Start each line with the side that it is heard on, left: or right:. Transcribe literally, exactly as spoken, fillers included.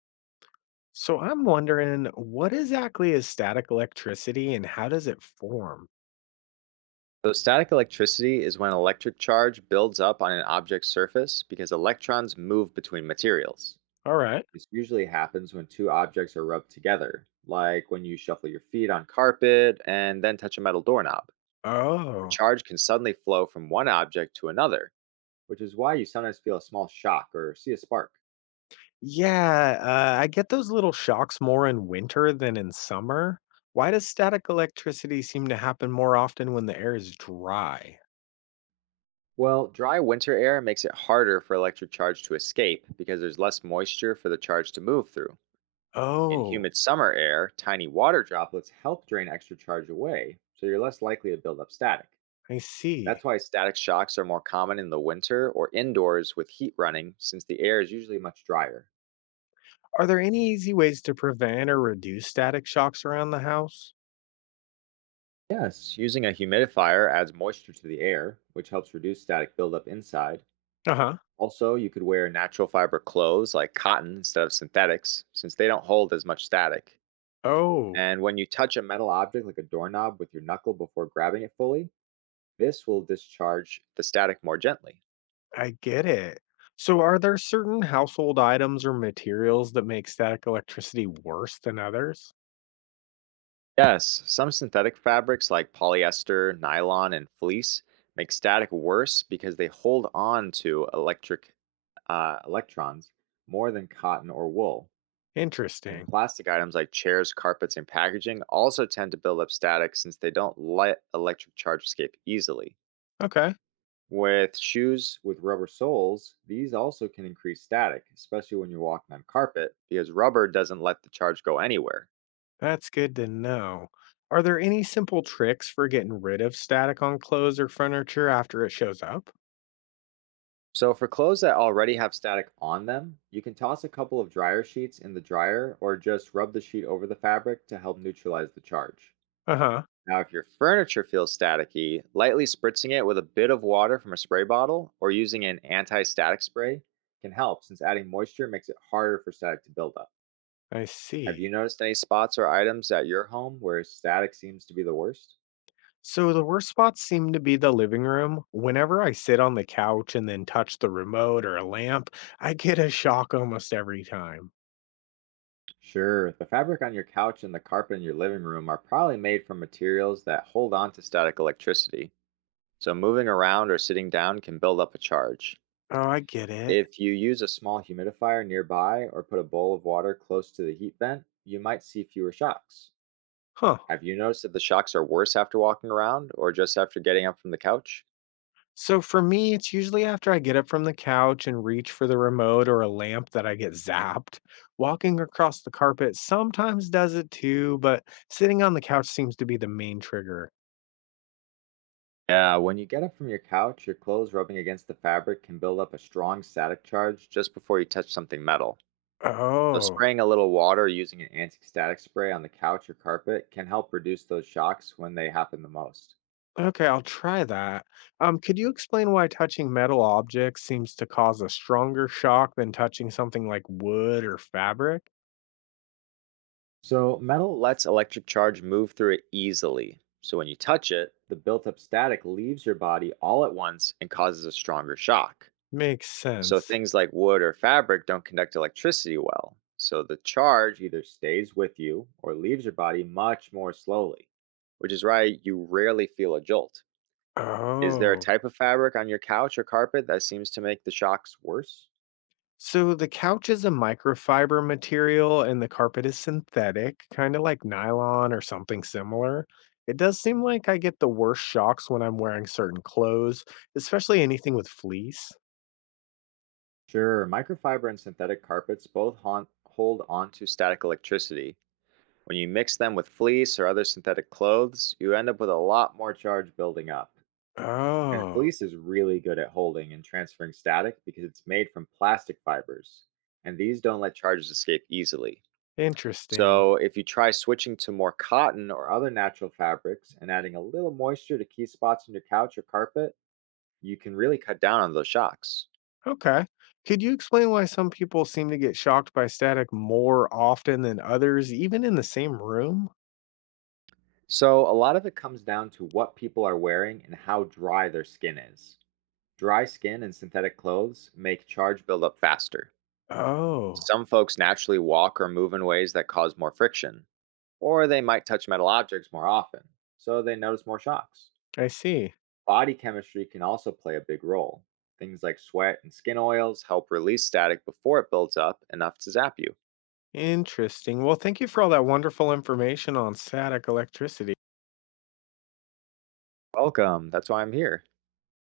left: So I'm wondering what exactly is static electricity and how does it form?
right: So, static electricity is when an electric charge builds up on an object's surface because electrons move between materials.
left: All right.
right: This usually happens when two objects are rubbed together, like when you shuffle your feet on carpet and then touch a metal doorknob. The
left: Oh.
right: charge can suddenly flow from one object to another, which is why you sometimes feel a small shock or see a spark.
left: Yeah, uh, I get those little shocks more in winter than in summer. Why does static electricity seem to happen more often when the air is dry?
right: Well, dry winter air makes it harder for electric charge to escape because there's less moisture for the charge to move through. In
left: Oh,
right: humid summer air, tiny water droplets help drain extra charge away, so you're less likely to build up static.
left: I see.
right: That's why static shocks are more common in the winter or indoors with heat running, since the air is usually much drier.
left: Are there any easy ways to prevent or reduce static shocks around the house?
right: Yes, using a humidifier adds moisture to the air, which helps reduce static buildup inside.
left: Uh huh.
right: Also, you could wear natural fiber clothes like cotton instead of synthetics, since they don't hold as much static.
left: Oh.
right: And when you touch a metal object like a doorknob with your knuckle before grabbing it fully, this will discharge the static more gently.
left: I get it. So, are there certain household items or materials that make static electricity worse than others?
right: Yes, some synthetic fabrics like polyester, nylon, and fleece make static worse because they hold on to electric uh, electrons more than cotton or wool. And
left: Interesting.
right: plastic items like chairs, carpets, and packaging also tend to build up static since they don't let electric charge escape easily.
left: Okay,
right: With shoes with rubber soles, these also can increase static, especially when you're walking on carpet, because rubber doesn't let the charge go anywhere.
left: that's good to know. Are there any simple tricks for getting rid of static on clothes or furniture after it shows up?
right: So for clothes that already have static on them, you can toss a couple of dryer sheets in the dryer or just rub the sheet over the fabric to help neutralize the charge.
left: Uh huh,
right: Now, if your furniture feels staticky, lightly spritzing it with a bit of water from a spray bottle or using an anti static spray can help since adding moisture makes it harder for static to build up.
left: I
right: Have you
left: see.
right: noticed any spots or items at your home where static seems to be the worst?
left: So, the worst spots seem to be the living room. Whenever I sit on the couch and then touch the remote or a lamp, I get a shock almost every time.
right: Sure, the fabric on your couch and the carpet in your living room are probably made from materials that hold on to static electricity. So, moving around or sitting down can build up a charge.
left: Oh, I get it.
right: If you use a small humidifier nearby or put a bowl of water close to the heat vent, you might see fewer shocks.
left: Huh.
right: Have you noticed that the shocks are worse after walking around or just after getting up from the couch?
left: So for me, it's usually after I get up from the couch and reach for the remote or a lamp that I get zapped. Walking across the carpet sometimes does it too, but sitting on the couch seems to be the main trigger.
right: Yeah, when you get up from your couch, your clothes rubbing against the fabric can build up a strong static charge just before you touch something metal. So,
left: Oh,
right: spraying a little water or using an anti static spray on the couch or carpet can help reduce those shocks when they happen the most.
left: okay, I'll try that. Um, could you explain why touching metal objects seems to cause a stronger shock than touching something like wood or fabric?
right: So, metal lets electric charge move through it easily. So, when you touch it, the built up static leaves your body all at once and causes a stronger shock.
left: Makes
right: So,
left: sense.
right: things like wood or fabric don't conduct electricity well. So, the charge either stays with you or leaves your body much more slowly, which is why you rarely feel a jolt. Is there a
left: Oh.
right: type of fabric on your couch or carpet that seems to make the shocks worse?
left: So the couch is a microfiber material and the carpet is synthetic, kind of like nylon or something similar. It does seem like I get the worst shocks when I'm wearing certain clothes, especially anything with fleece.
right: Sure, microfiber and synthetic carpets both haunt, hold on to static electricity. When you mix them with fleece or other synthetic clothes, you end up with a lot more charge building up. And
left: Oh,
right: fleece is really good at holding and transferring static because it's made from plastic fibers, and these don't let charges escape easily.
left: interesting.
right: So, if you try switching to more cotton or other natural fabrics and adding a little moisture to key spots on your couch or carpet, you can really cut down on those shocks.
left: Okay. Could you explain why some people seem to get shocked by static more often than others, even in the same room?
right: So, a lot of it comes down to what people are wearing and how dry their skin is. Dry skin and synthetic clothes make charge build up faster.
left: Oh,
right: Some folks naturally walk or move in ways that cause more friction, or they might touch metal objects more often, so they notice more shocks.
left: I see.
right: Body chemistry can also play a big role. Things like sweat and skin oils help release static before it builds up enough to zap you.
left: Interesting. Well, thank you for all that wonderful information on static electricity.
right: Welcome, that's why I'm here.